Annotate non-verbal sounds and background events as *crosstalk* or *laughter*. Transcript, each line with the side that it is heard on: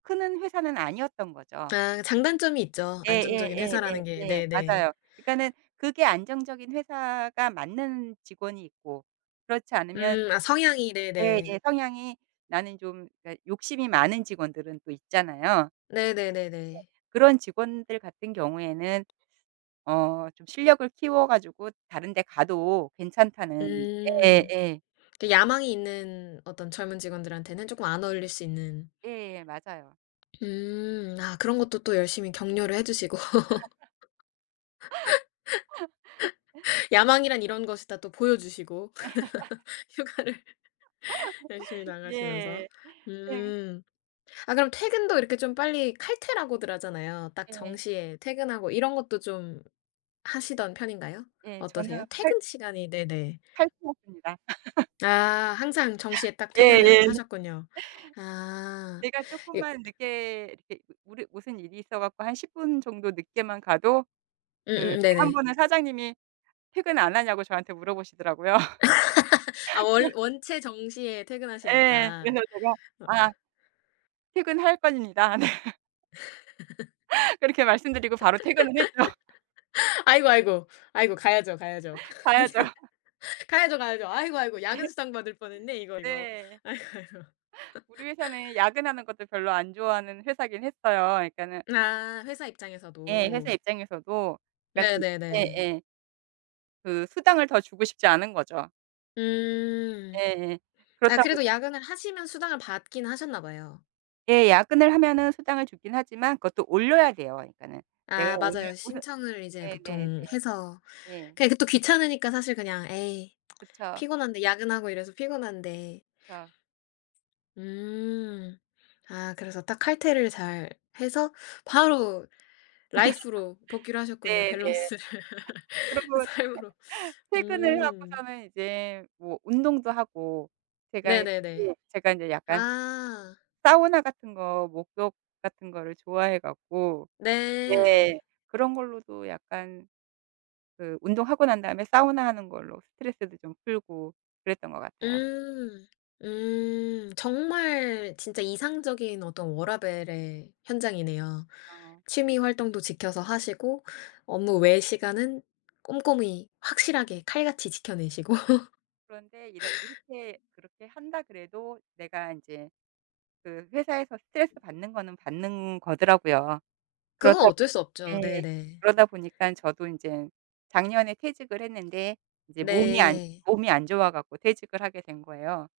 right: 크는 회사는 아니었던 거죠.
left: 아 장단점이 있죠 안정적인 회사라는 게.
right: 예예예예예.
left: 네네.
right: 맞아요. 그니까는 그게 안정적인 회사가 맞는 직원이 있고 그렇지 않으면
left: 음 아 성향이. 네네.
right: 예예 성향이 나는 좀 그니까 욕심이 많은 직원들은 또 있잖아요. 예
left: 네네네네.
right: 그런 직원들 같은 경우에는 어 좀 실력을 키워 가지고 다른 데 가도 괜찮다는.
left: 음
right: 예예.
left: 그 야망이 있는 어떤 젊은 직원들한테는 쪼끔 안 어울릴 수 있는.
right: 예예 맞아요.
left: 음 아 그런 것도 또 열심히 격려를 해 주시고
right: *laughs* *laughs*
left: *laughs* 야망이란 이런 것을 다 또 보여 주시고.
right: *laughs*
left: *laughs* 휴가를 열심히
right: *laughs*
left: 나가시면서.
right: 예. 네.
left: 음. 아 그럼 퇴근도 이렇게 좀 빨리 칼퇴라고들 하잖아요. 딱
right: 예.
left: 정시에 퇴근하고 이런 것도 좀 하시던 편인가요?
right: 예.
left: 어떠세요?
right: 저는 활
left: 퇴근 시간이 네네.
right: 할 수 없습니다. *laughs*
left: 아 항상 정시에 딱 퇴근을
right: 예예.
left: 하셨군요. 아
right: 제가
left: 이
right: 쪼끔만 늦게 이렇게 무리 무슨 일이 있어 갖고 한 10 분 정도 늦게만 가도 그
left: 음음음
right: 때 1
left: 네네.
right: 번은 사장님이 퇴근 안 하냐고 저한테 물어 보시더라고요.
left: *laughs* 아 원
right: *laughs*
left: 원체 정시에
right: 예.
left: 퇴근하시니까.
right: 그래서
left: 어.
right: 제가 "아" "퇴근할 겁니다." 네. 그렇게 말씀드리고 바로 퇴근을 했죠.
left: *laughs* 아이고, 아이고. 아이고 가야죠, 가야죠.
right: 가야죠. *laughs*
left: *laughs* 가야죠, 가야죠. 아이고, 아이고 야근
right: *laughs*
left: 수당 받을 뻔했네 이거, 이거.
right: 네.
left: 아이고, 아이고.
right: 우리 회사는
left: *laughs*
right: 야근하는 것도 별로 안 좋아하는 회사이긴 했어요. 그러니까는
left: 아 회사
right: 예
left: 입장에서도.
right: 회사 입장에서도. 그러니까는
left: 네네네.
right: 예예. 그 수당을 더 주고 싶지 않은 거죠.
left: 음.
right: 예예.
left: 아
right: 그렇다고
left: 그래도 야근을 하시면 수당을 받긴 하셨나 봐요.
right: 예. 야근을 하면은 수당을 주긴 하지만 그것도 올려야 돼요 그러니까는. 내가
left: 아
right: 오늘,
left: 맞아요.
right: 오늘
left: 신청을 이제
right: 네네네.
left: 보통 해서
right: 네.
left: 그냥 그것도 귀찮으니까 사실 그냥 '에이
right: 그쵸.
left: 피곤한데. 야근하고 이래서 피곤한데'
right: 그쵸.
left: 음. 아 그래서 딱 칼퇴를 잘
right: 예.
left: 해서 바로 라이프로 복귀를
right: *laughs*
left: 하셨군요
right: 네네.
left: 밸런스를. *laughs*
right: 그러고
left: 삶으로
right: 퇴 *laughs* 퇴근을
left: 음.
right: 하고서는 이제 뭐 운동도 하고. 제가
left: 네네네.
right: *unintelligible* 제가 이제 약간
left: 아.
right: 사우나 같은 거, 목욕 같은 거를 좋아해 갖고
left: 네.
right: 네 그런 걸로도 약간 그 운동하고 난 다음에 사우나 하는 걸로 스트레스도 좀 풀고 그랬던 것 같아요.
left: 음. 음. 정말 진짜 이상적인 어떤 워라밸의 현장이네요.
right: 아.
left: 취미 활동도 지켜서 하시고 업무 외의 시간은 꼼꼼히 확실하게 칼같이 지켜내시고.
right: 그런데 이렇
left: *laughs*
right: 이렇게 그렇게 한다 그래도 내가 인제 그 회사에서 스트레스 받는 거는 받는 거더라고요.
left: 그건
right: 그렇다
left: 어쩔 수 없죠.
right: 예
left: 네네.
right: 그러다 보니까 저도 이제 작년에 퇴직을 했는데 이제 몸이 안
left: 네.
right: 몸이 안 좋아 갖고 퇴직을 하게 된 거예요.